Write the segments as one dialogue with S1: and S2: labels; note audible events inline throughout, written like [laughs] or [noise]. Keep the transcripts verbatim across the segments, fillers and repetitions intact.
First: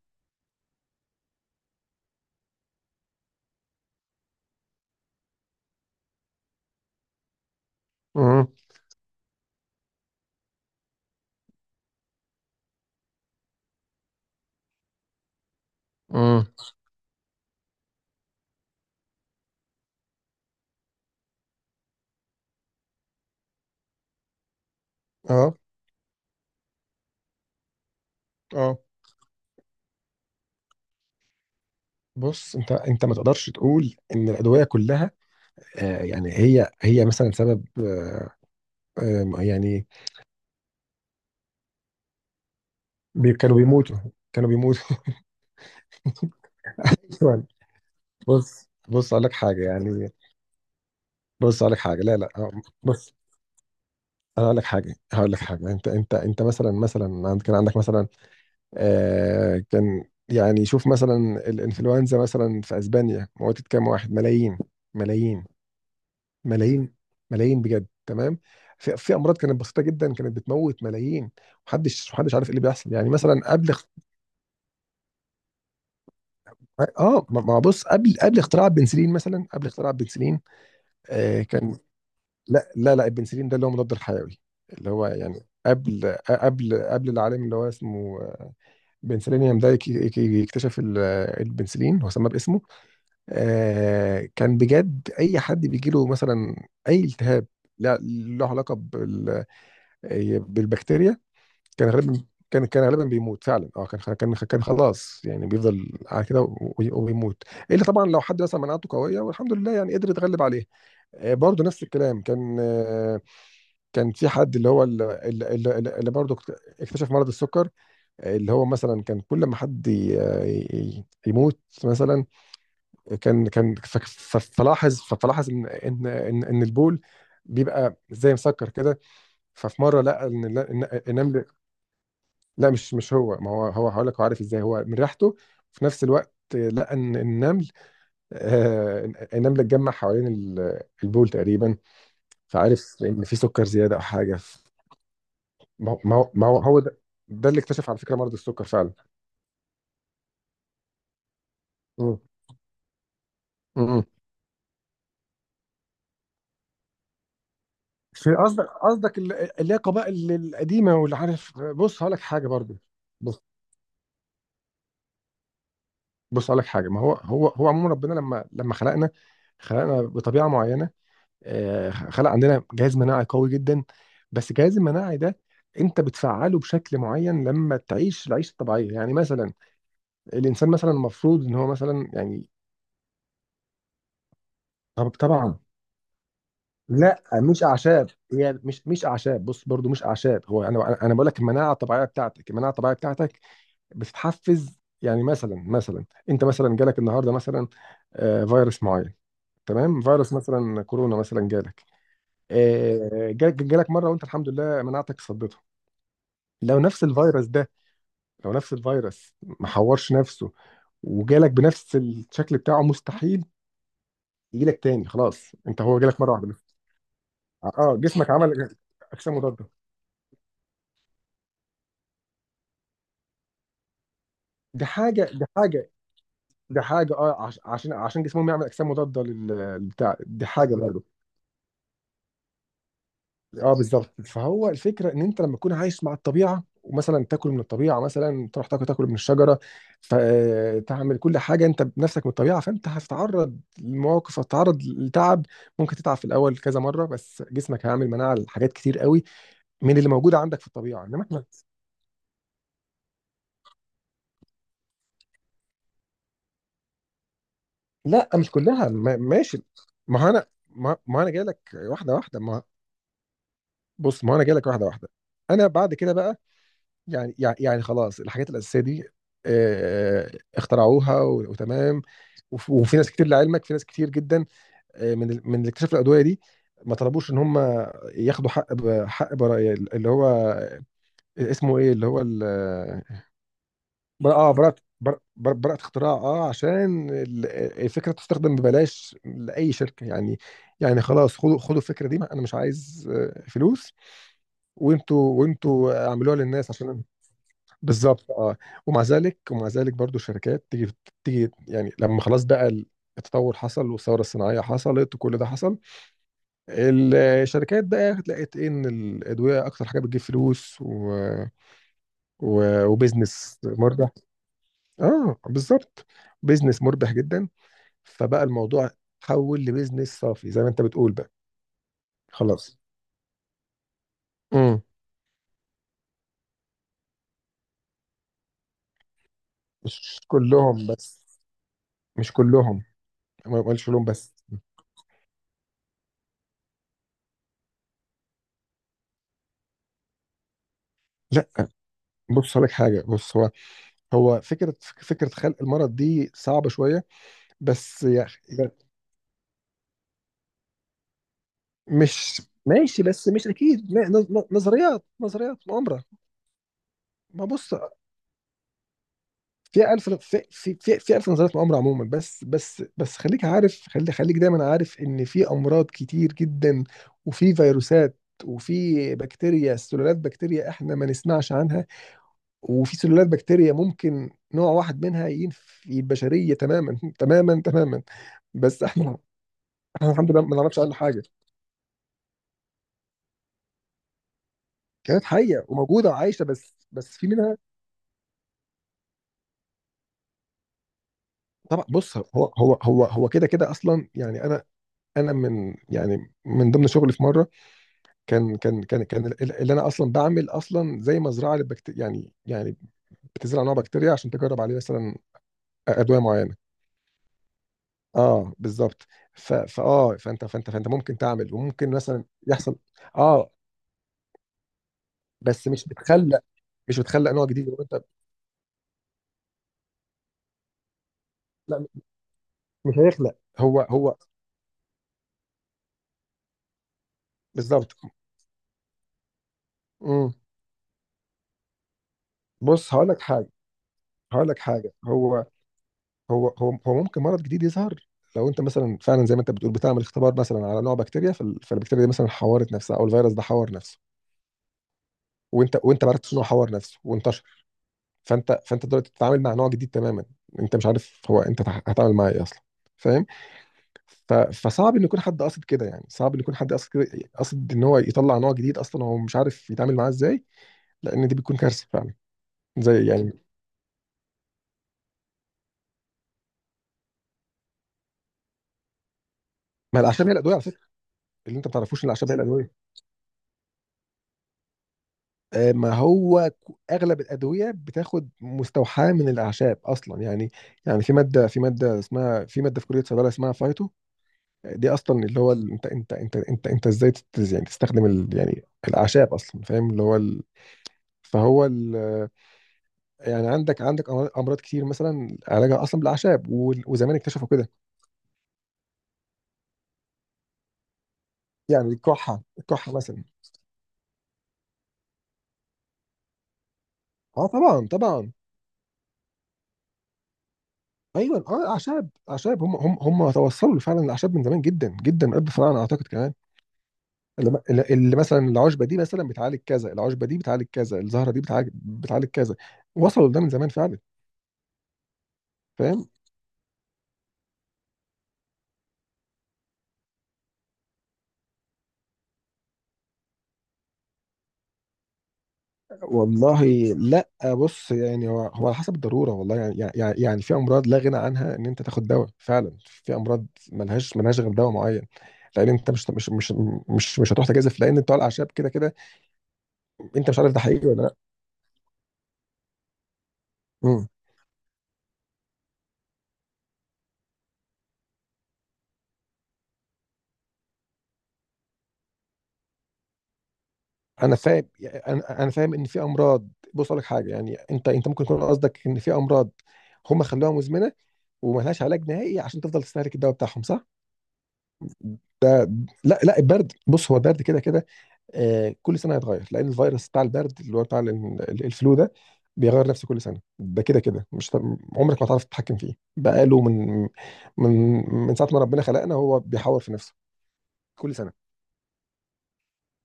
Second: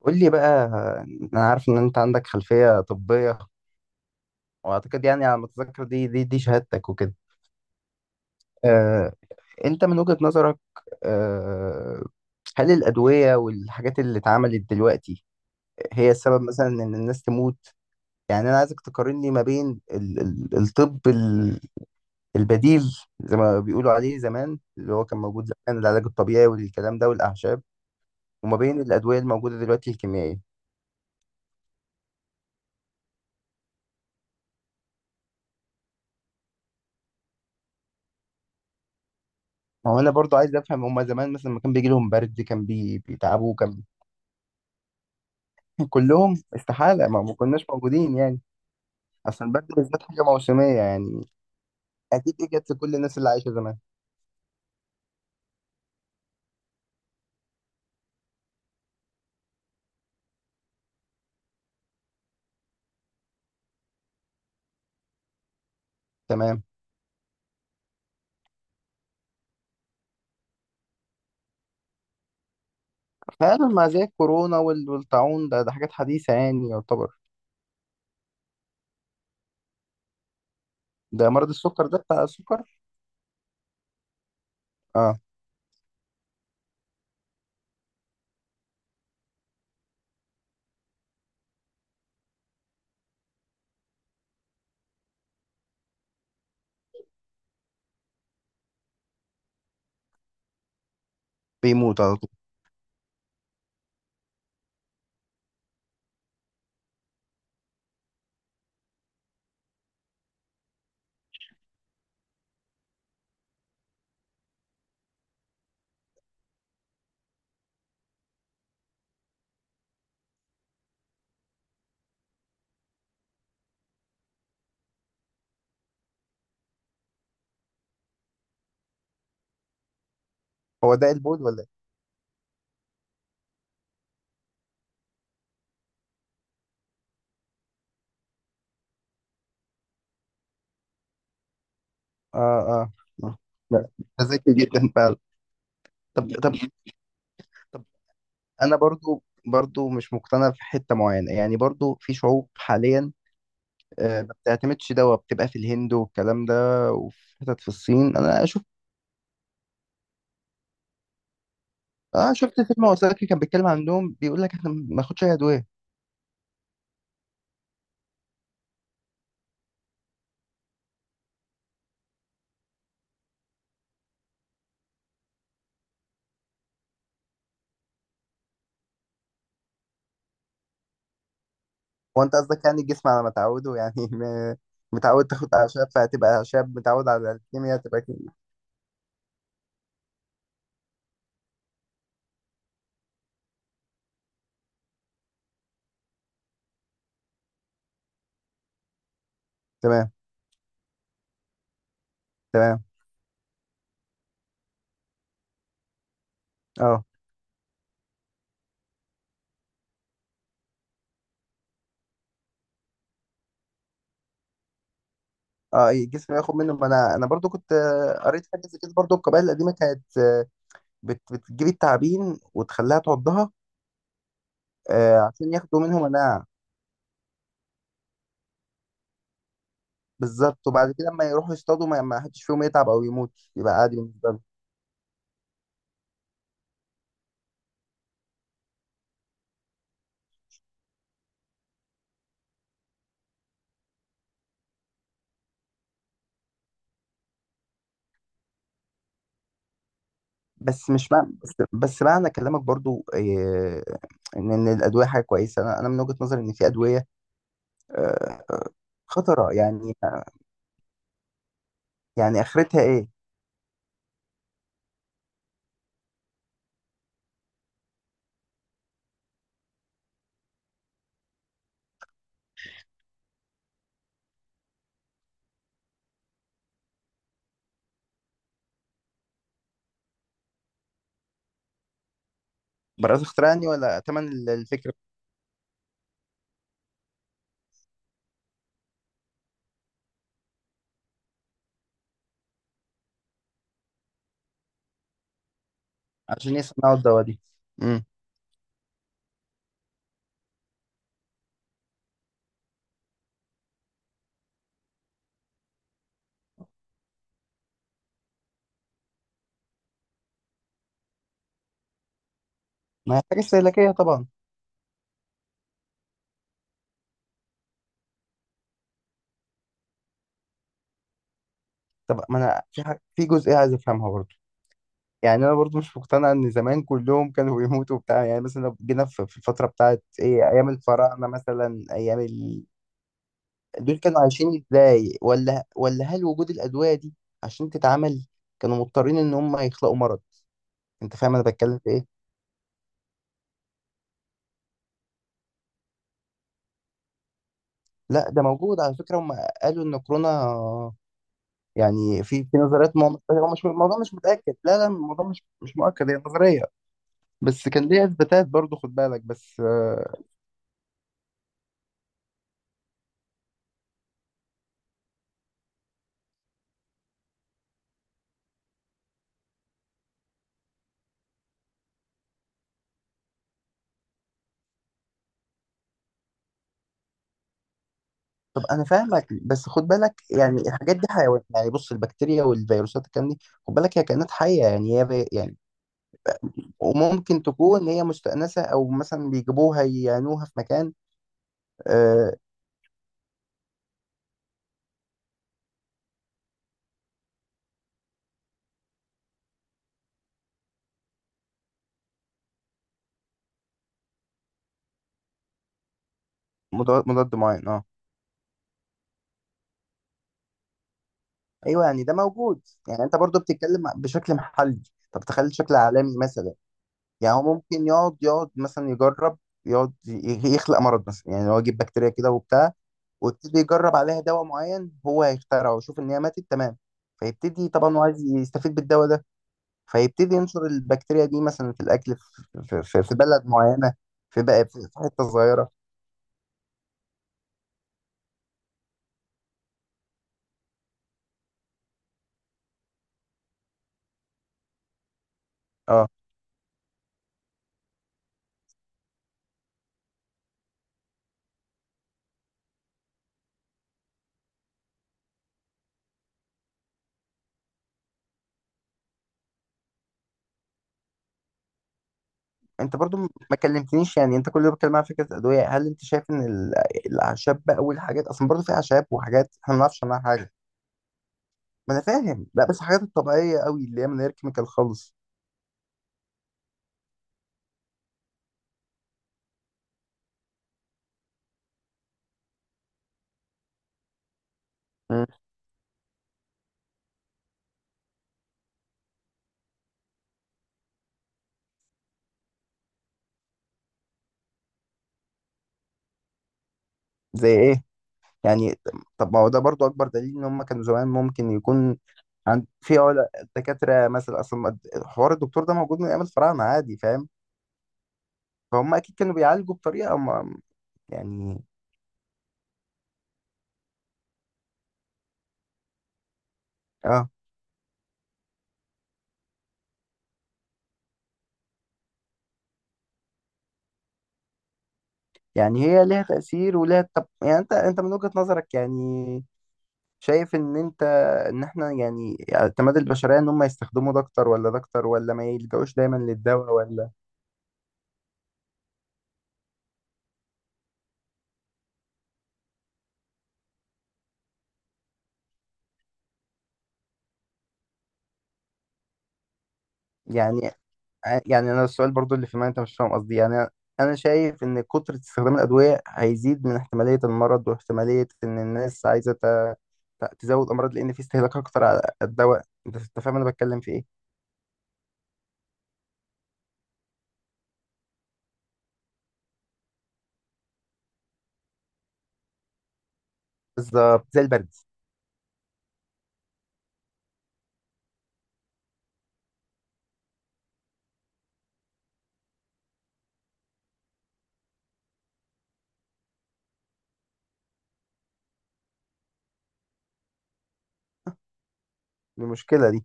S1: قول لي بقى. انا عارف ان انت عندك خلفية طبية، واعتقد يعني على ما اتذكر دي دي دي شهادتك وكده.
S2: امم.
S1: آه، انت من وجهة نظرك، آه، هل الأدوية والحاجات اللي اتعملت دلوقتي هي السبب
S2: امم.
S1: مثلا ان الناس تموت؟ يعني انا عايزك تقارن لي ما بين ال- ال- الطب ال- البديل، زي ما بيقولوا عليه زمان، اللي هو كان موجود
S2: اه.
S1: زمان، العلاج الطبيعي والكلام ده والأعشاب، وما
S2: اه.
S1: بين الأدوية الموجودة دلوقتي الكيميائية.
S2: بص، انت انت ما تقدرش تقول ان الادويه كلها، آه يعني هي هي مثلا سبب آه آه، يعني
S1: ما هو انا برضو عايز افهم، هما زمان مثلا لما كان بيجي لهم برد كان بي...
S2: بي
S1: بيتعبوا،
S2: كانوا
S1: كان
S2: بيموتوا. كانوا بيموتوا.
S1: [laughs] كلهم؟ استحالة،
S2: [laughs]
S1: ما ما
S2: يعني.
S1: كناش موجودين يعني.
S2: بص بص اقول لك
S1: اصلا
S2: حاجه.
S1: البرد بالذات
S2: يعني
S1: حاجة موسمية يعني،
S2: بص اقول لك حاجه. لا لا
S1: اكيد دي
S2: آه،
S1: جت لكل
S2: بص،
S1: الناس اللي عايشة زمان.
S2: انا اقول لك حاجه. هقول لك حاجه. انت انت انت مثلا، مثلا عند- كان عندك مثلا آه كان. يعني شوف مثلا الانفلونزا مثلا في اسبانيا موتت كام واحد، ملايين. ملايين.
S1: تمام.
S2: ملايين. ملايين بجد، تمام. في, في امراض كانت بسيطه جدا، كانت بتموت ملايين. محدش محدش عارف ايه اللي بيحصل. يعني مثلا
S1: فعلا،
S2: قبل
S1: مع
S2: اخت-
S1: زي الكورونا وال- والطاعون، ده ده حاجات حديثة يعني يعتبر.
S2: اه ما ما بص، قبل قبل اختراع البنسلين، مثلا قبل اختراع البنسلين
S1: ده
S2: آه
S1: مرض
S2: كان.
S1: السكر، ده بتاع السكر.
S2: لا، لا، لا، البنسلين ده اللي هو مضاد الحيوي، اللي هو
S1: اه
S2: يعني قبل قبل قبل العالم اللي هو اسمه بنسلينيوم ده يك- يك- يكتشف ال- البنسلين، هو سماه باسمه. آه كان بجد اي حد بيجيله مثلا اي التهاب لا له علاقه بال- بالبكتيريا، كان
S1: بيموت على
S2: غالبا
S1: طول.
S2: كان كان غالبا بيموت فعلا. اه، كان كان كان خلاص، يعني بيفضل على كده و- وبيموت. الا طبعا لو حد مثلا مناعته قويه والحمد لله يعني قدر يتغلب عليه. آه، برضه نفس الكلام. كان آه، كان في حد، اللي هو ال- ال- ال- ال- اللي برضه اكتشف مرض السكر. آه، اللي هو مثلا كان كل ما حد ي- ي- يموت مثلا، كان كان ف- ف- فلاحظ فلاحظ ان ان ان إن البول بيبقى زي مسكر كده. ففي مره لقى ان إن-
S1: هو
S2: إن-
S1: ده البول
S2: النمل.
S1: ولا ايه؟
S2: لا، مش مش هو. ما هو، هو هقول لك، هو عارف ازاي؟ هو من ريحته. وفي نفس الوقت لقى ان النمل، آه النمل اتجمع حوالين ال- البول تقريبا،
S1: اه، اه.
S2: فعارف ان في سكر
S1: لا،
S2: زياده او
S1: ده
S2: حاجه.
S1: ذكي جدا فعلا.
S2: ما هو ما هو
S1: طب،
S2: ما
S1: طب،
S2: هو هو ده, ده اللي
S1: طب،
S2: اكتشف على فكره مرض السكر
S1: انا
S2: فعلا.
S1: برضو برضو مش مقتنع في حتة معينة يعني. برضو في
S2: مم.
S1: شعوب حاليا،
S2: مم.
S1: آه، ما بتعتمدش دوا، بتبقى في الهند والكلام ده، وفي حتت في الصين
S2: في،
S1: انا
S2: قصدك،
S1: شفت.
S2: قصدك ال- اللي هي قبائل القديمه واللي عارف. بص هقول لك
S1: اه،
S2: حاجه
S1: شفت
S2: برضو.
S1: فيلم وثائقي كان
S2: بص
S1: بيتكلم عنهم، بيقول لك احنا ما ناخدش اي ادويه.
S2: بص هقول لك حاجه. ما هو هو هو عموما ربنا لما لما خلقنا، خلقنا بطبيعه معينه. آه، خلق عندنا جهاز مناعي قوي جدا. بس الجهاز المناعي ده انت بتفعله بشكل معين لما تعيش العيشه الطبيعيه. يعني مثلا الانسان مثلا المفروض ان هو مثلا
S1: هو انت
S2: يعني.
S1: قصدك يعني الجسم على ما تعوده؟ يعني [laughs] م-
S2: طب
S1: متعود تاخد
S2: طبعا.
S1: اعشاب فهتبقى اعشاب، متعود
S2: لا،
S1: على
S2: مش
S1: الكيمياء تبقى
S2: اعشاب،
S1: كيمياء.
S2: هي مش مش اعشاب. بص برضو مش اعشاب، هو انا انا بقول لك المناعه الطبيعيه بتاعتك، المناعه الطبيعيه بتاعتك بتتحفز. يعني مثلا مثلا انت مثلا جالك النهارده مثلا آه، فيروس معين. تمام،
S1: تمام،
S2: فيروس مثلا كورونا مثلا جالك.
S1: تمام.
S2: آه، جالك جالك مره وانت الحمد لله مناعتك صدته. لو نفس
S1: اه،
S2: الفيروس ده، لو نفس الفيروس ما حورش نفسه وجالك بنفس الشكل بتاعه، مستحيل يجيلك تاني. خلاص، انت
S1: اه،
S2: هو
S1: إيه،
S2: جالك مره
S1: الجسم
S2: واحده
S1: ياخد منه.
S2: بس.
S1: ما انا انا برضو
S2: اه،
S1: كنت،
S2: آه،
S1: آه،
S2: جسمك
S1: قريت
S2: عمل
S1: حاجه
S2: إيه؟
S1: زي كده. برضو
S2: اجسام
S1: القبائل
S2: مضاده.
S1: القديمه كانت، آه، بت- بتجيب التعابين وتخليها تعضها،
S2: دي
S1: آه،
S2: حاجه، دي
S1: عشان ياخدوا
S2: حاجه.
S1: منهم مناعه.
S2: دي حاجه اه عش- عشان عشان جسمهم يعمل اجسام مضاده لل- للبتاع. دي
S1: بالظبط،
S2: حاجه.
S1: وبعد كده لما يروحوا يصطادوا ما ما حدش فيهم يتعب او يموت،
S2: اه
S1: يبقى عادي
S2: بالظبط.
S1: بالنسبه لهم.
S2: فهو الفكره ان انت لما تكون عايش مع الطبيعه، ومثلا تاكل من الطبيعه، مثلا تروح تاكل تاكل من الشجره، فتعمل كل حاجه انت بنفسك من الطبيعه، فانت هتتعرض لمواقف، هتتعرض لتعب. ممكن تتعب في الاول كذا مره، بس جسمك هيعمل مناعه لحاجات كتير قوي من اللي موجوده عندك في
S1: بس
S2: الطبيعه.
S1: مش
S2: انما
S1: معنى
S2: احنا.
S1: بس, بس معنى كلامك برضو إيه؟ ان ان الادويه حاجه كويسه، انا انا من وجهه نظري ان في ادويه،
S2: لا،
S1: آه،
S2: مش كلها. ما-
S1: خطره
S2: ماشي.
S1: يعني.
S2: ما هو انا ما ما انا جاي لك واحده واحده.
S1: يعني
S2: ما
S1: اخرتها ايه؟
S2: بص، ما هو انا جاي لك واحده واحده. انا بعد كده بقى يعني يعني يعني خلاص الحاجات الأساسية دي آه، اخترعوها و- وتمام. وف- وفي ناس كتير، لعلمك، في ناس كتير جدا آه، من ال- من اللي اكتشفوا الأدوية دي ما طلبوش ان هم ياخدوا حق ب- حق براءة. اللي هو اسمه ايه، اللي هو ال-
S1: براءة اختراع يعني، ولا ثمن
S2: بر-
S1: ال-
S2: اه براءة،
S1: الفكر،
S2: براءة بر- بر- براءة اختراع، اه عشان ال- الفكرة تستخدم ببلاش لأي شركة. يعني يعني خلاص، خدوا خدوا الفكرة دي، انا مش عايز آه، فلوس، وانتوا وانتوا اعملوها
S1: عشان
S2: للناس
S1: يصنعوا
S2: عشان.
S1: الدواء دي. امم
S2: بالظبط، اه. ومع ذلك ومع ذلك برضو الشركات تيجي، تيجي يعني لما خلاص بقى التطور حصل والثوره الصناعيه حصلت وكل ده حصل، الشركات بقى لقيت إيه، ان الادويه اكتر حاجه بتجيب فلوس، و... و...
S1: ما هي حاجه
S2: وبزنس
S1: استهلاكيه
S2: مربح.
S1: طبعا.
S2: اه بالظبط. بزنس مربح جدا. فبقى الموضوع تحول لبزنس صافي زي ما انت بتقول بقى.
S1: طب ما انا
S2: خلاص.
S1: في حاجة، في جزئيه عايز افهمها برضو.
S2: امم.
S1: يعني انا برضو مش مقتنع ان زمان كلهم كانوا بيموتوا وبتاع، يعني مثلا لو جينا في في الفتره بتاعت
S2: مش
S1: ايه، ايام
S2: كلهم بس،
S1: الفراعنه مثلا، ايام
S2: مش كلهم، ما ما قالش
S1: دول
S2: كلهم
S1: كانوا
S2: بس.
S1: عايشين ازاي؟ ولا ولا هل وجود الادويه دي عشان تتعمل كانوا مضطرين ان هم يخلقوا مرض؟ انت فاهم انا
S2: لا،
S1: بتكلم في ايه؟
S2: بص هقول لك حاجه. بص، هو، هو فكرة فكرة خلق المرض دي صعبة شوية بس يا
S1: لا،
S2: أخي.
S1: ده موجود على فكره، هم قالوا ان كورونا، يعني
S2: مش
S1: في في نظريات،
S2: ماشي
S1: ما
S2: بس مش
S1: هو مش،
S2: أكيد،
S1: الموضوع مش
S2: ن- ن-
S1: متاكد، لا لا،
S2: نظريات
S1: الموضوع مش
S2: نظريات
S1: مش
S2: مؤامرة.
S1: مؤكد، هي نظريه
S2: ما
S1: بس
S2: بص،
S1: كان ليها اثباتات برضو، خد بالك بس،
S2: في ألف
S1: آه.
S2: في في في, في ألف نظريات مؤامرة عموما. بس بس بس خليك عارف، خلي خليك دايما عارف إن في أمراض كتير جدا، وفي فيروسات، وفي بكتيريا، سلالات بكتيريا احنا ما نسمعش عنها. وفي سلالات بكتيريا ممكن نوع واحد منها ينفي البشرية تماما [laughs] تماما تماما.
S1: طب
S2: بس
S1: انا
S2: احنا،
S1: فاهمك، بس خد
S2: احنا
S1: بالك
S2: الحمد لله ما
S1: يعني
S2: نعرفش عنها
S1: الحاجات دي
S2: حاجه.
S1: حيوانات يعني، بص البكتيريا والفيروسات الكلام دي، خد بالك هي كائنات حيه يعني، هي
S2: كانت
S1: بي- يعني،
S2: حيه وموجوده وعايشه، بس بس في
S1: وممكن
S2: منها.
S1: تكون هي مستأنسة أو مثلا بيجيبوها يعينوها في مكان،
S2: طبعا. بص،
S1: آه.
S2: هو هو هو هو كده كده اصلا. يعني انا انا من يعني من ضمن شغلي في مره، كان كان كان كان ال- اللي انا اصلا بعمل اصلا زي مزرعه للبكتيريا. يعني يعني بتزرع نوع بكتيريا عشان تجرب عليه مثلا ادويه معينه.
S1: مضاد، مضاد معين، اه.
S2: اه بالظبط. ف فاه فانت فانت فانت ممكن تعمل
S1: أيوه،
S2: وممكن
S1: يعني ده
S2: مثلا
S1: موجود،
S2: يحصل.
S1: يعني أنت برضو
S2: اه،
S1: بتتكلم بشكل محلي، طب تخيل
S2: بس
S1: بشكل
S2: مش
S1: عالمي
S2: بتخلق،
S1: مثلا.
S2: مش بتخلق
S1: يعني هو
S2: نوع جديد
S1: ممكن
S2: وانت.
S1: يقعد يقعد مثلا يجرب، يقعد ي- يخلق مرض مثلا، يعني هو يجيب
S2: لا،
S1: بكتيريا كده وبتاع،
S2: مش هيخلق
S1: ويبتدي
S2: هو
S1: يجرب
S2: هو
S1: عليها دواء معين هو هيخترعه، ويشوف ان هي ماتت، تمام. فيبتدي
S2: بالظبط.
S1: طبعا هو عايز يستفيد بالدواء ده،
S2: مم.
S1: فيبتدي ينشر البكتيريا دي مثلا في الاكل، في, في,
S2: بص
S1: في
S2: هقول
S1: في
S2: لك
S1: بلد
S2: حاجه.
S1: معينه، في
S2: هقول لك
S1: بقى، في
S2: حاجه.
S1: في حته
S2: هو
S1: صغيره.
S2: هو هو هو ممكن مرض جديد يظهر لو انت مثلا فعلا زي ما انت بتقول بتعمل اختبار مثلا على نوع بكتيريا، فال- فالبكتيريا دي مثلا حورت نفسها، او الفيروس ده حور نفسه وانت وانت
S1: اه.
S2: ما عرفتش انه حور نفسه وانتشر. فانت فانت دلوقتي بتتعامل مع نوع جديد تماما، انت مش عارف هو انت تع- هتعامل معاه ايه اصلا. فاهم؟ ف- فصعب ان يكون حد قاصد كده. يعني صعب ان يكون حد قاصد كده، قاصد ان هو يطلع نوع جديد اصلا هو مش عارف يتعامل معاه ازاي، لان دي بتكون كارثه فعلا.
S1: انت
S2: زي
S1: برضو م-
S2: يعني.
S1: ما كلمتنيش يعني، انت كل يوم بتتكلم عن فكره ادويه، هل انت شايف ان ال- الاعشاب بقى والحاجات، اصلا برضو في اعشاب وحاجات احنا ما
S2: ما
S1: نعرفش عنها
S2: الاعشاب هي الادويه
S1: حاجه.
S2: على فكره، اللي انت ما
S1: ما انا
S2: تعرفوش ان الاعشاب هي
S1: فاهم، لا
S2: الادويه.
S1: بس الحاجات الطبيعيه قوي اللي هي من غير كيميكال خالص.
S2: آه، ما هو ك- اغلب الادويه بتاخد مستوحاه من الاعشاب اصلا. يعني يعني في ماده، في ماده اسمها في ماده في كليه صيدله اسمها فايتو. دي اصلا
S1: مم.
S2: اللي هو ال- انت انت انت انت انت ازاي تت- يعني تستخدم ال يعني الاعشاب اصلا. فاهم؟ اللي هو ال. فهو ال. يعني عندك عندك امراض، أمراض كتير مثلا علاجها اصلا بالاعشاب وال- وزمان اكتشفوا
S1: زي
S2: كده.
S1: ايه يعني؟ طب ما هو ده برضو اكبر دليل ان هم كانوا زمان، ممكن
S2: يعني
S1: يكون
S2: الكحه،
S1: عند
S2: الكحه
S1: في
S2: مثلا.
S1: علا- دكاتره مثلا، اصلا الد- حوار الدكتور ده موجود من ايام الفراعنه عادي، فاهم؟
S2: اه، طبعا طبعا.
S1: فهم اكيد كانوا بيعالجوا بطريقه ما
S2: ايوه،
S1: يعني.
S2: اه، اعشاب، اعشاب، هم هم هم توصلوا فعلا الاعشاب من زمان جدا جدا، قبل الفراعنه اعتقد كمان.
S1: اه،
S2: اللي اللي مثلا العشبه دي مثلا بتعالج كذا، العشبه دي بتعالج كذا، الزهره دي بتعالج بتعالج كذا. وصلوا لده من زمان فعلا.
S1: يعني هي
S2: فاهم؟
S1: ليها تأثير وليها طب. يعني انت، انت من وجهة نظرك يعني، شايف ان انت، ان احنا يعني اعتماد البشرية ان هم يستخدموا ده اكتر ولا ده اكتر، ولا ما يلجأوش دايما
S2: والله
S1: للدواء، ولا؟
S2: لا. بص يعني هو هو على حسب الضروره. والله يعني يعني يعني يعني في امراض لا غنى عنها ان انت تاخد دواء فعلا، في امراض ملهاش ملهاش غير دواء معين. لان انت مش مش مش مش, مش هتروح تجازف، لان بتوع الاعشاب كده كده انت مش عارف ده
S1: يعني،
S2: حقيقي ولا لا.
S1: يعني انا السؤال برضو اللي في، ما انت مش فاهم قصدي يعني.
S2: إمم.
S1: انا شايف ان كترة استخدام الادوية هيزيد من احتمالية المرض، واحتمالية ان الناس عايزة ت- ت- تزود امراض، لان في استهلاك اكتر على الدواء. انت أنت فاهم انا بتكلم في ايه؟
S2: انا فاهم. انا انا فاهم ان في امراض. بص اقول لك حاجه، يعني انت انت ممكن يكون قصدك ان في امراض هم خلوها مزمنه وما لهاش علاج نهائي عشان تفضل تستهلك الدواء بتاعهم، صح؟
S1: بالظبط زي البرد.
S2: ده لا، لا. البرد بص، هو البرد كده كده، آه كل سنه هيتغير، لان الفيروس بتاع البرد اللي هو بتاع ال- ال- الفلو ده بيغير نفسه كل سنه. ده كده كده مش هت- عمرك ما هتعرف تتحكم فيه، بقاله من من من ساعه ما ربنا خلقنا هو بيحور في نفسه كل سنه.
S1: المشكلة دي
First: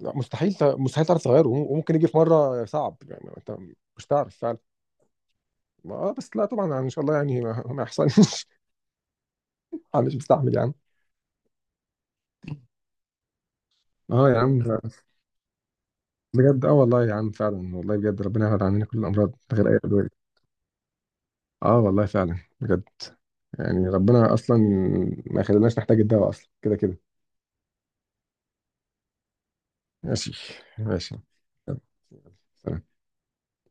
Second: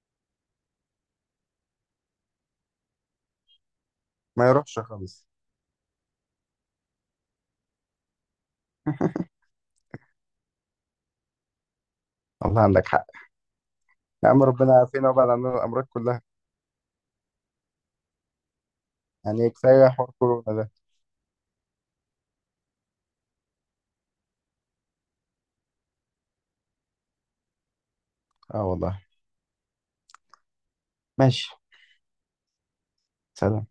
S2: لا مستحيل ت- مستحيل تعرف تغيره، وم- وممكن يجي في مره صعب. يعني انت مش تعرف
S1: ما
S2: فعلا.
S1: يروحش خالص.
S2: ما- اه بس لا طبعا، يعني ان شاء الله يعني ما ما يحصلش [laughs] انا مش مستحمل يا عم.
S1: والله عندك حق.
S2: اه
S1: يا
S2: يا
S1: عم
S2: عم،
S1: ربنا يعافينا وبعد عن الامراض كلها.
S2: بجد اه والله يا عم فعلا. والله بجد ربنا يبعد عننا كل الامراض
S1: يعني
S2: من غير اي
S1: كفاية حوار
S2: ادويه.
S1: كورونا ده.
S2: اه والله فعلا بجد. يعني ربنا اصلا ما يخليناش نحتاج الدواء اصلا كده كده.
S1: اه والله.
S2: ماشي. ماشي.
S1: ماشي.
S2: يلا، سلام.
S1: سلام.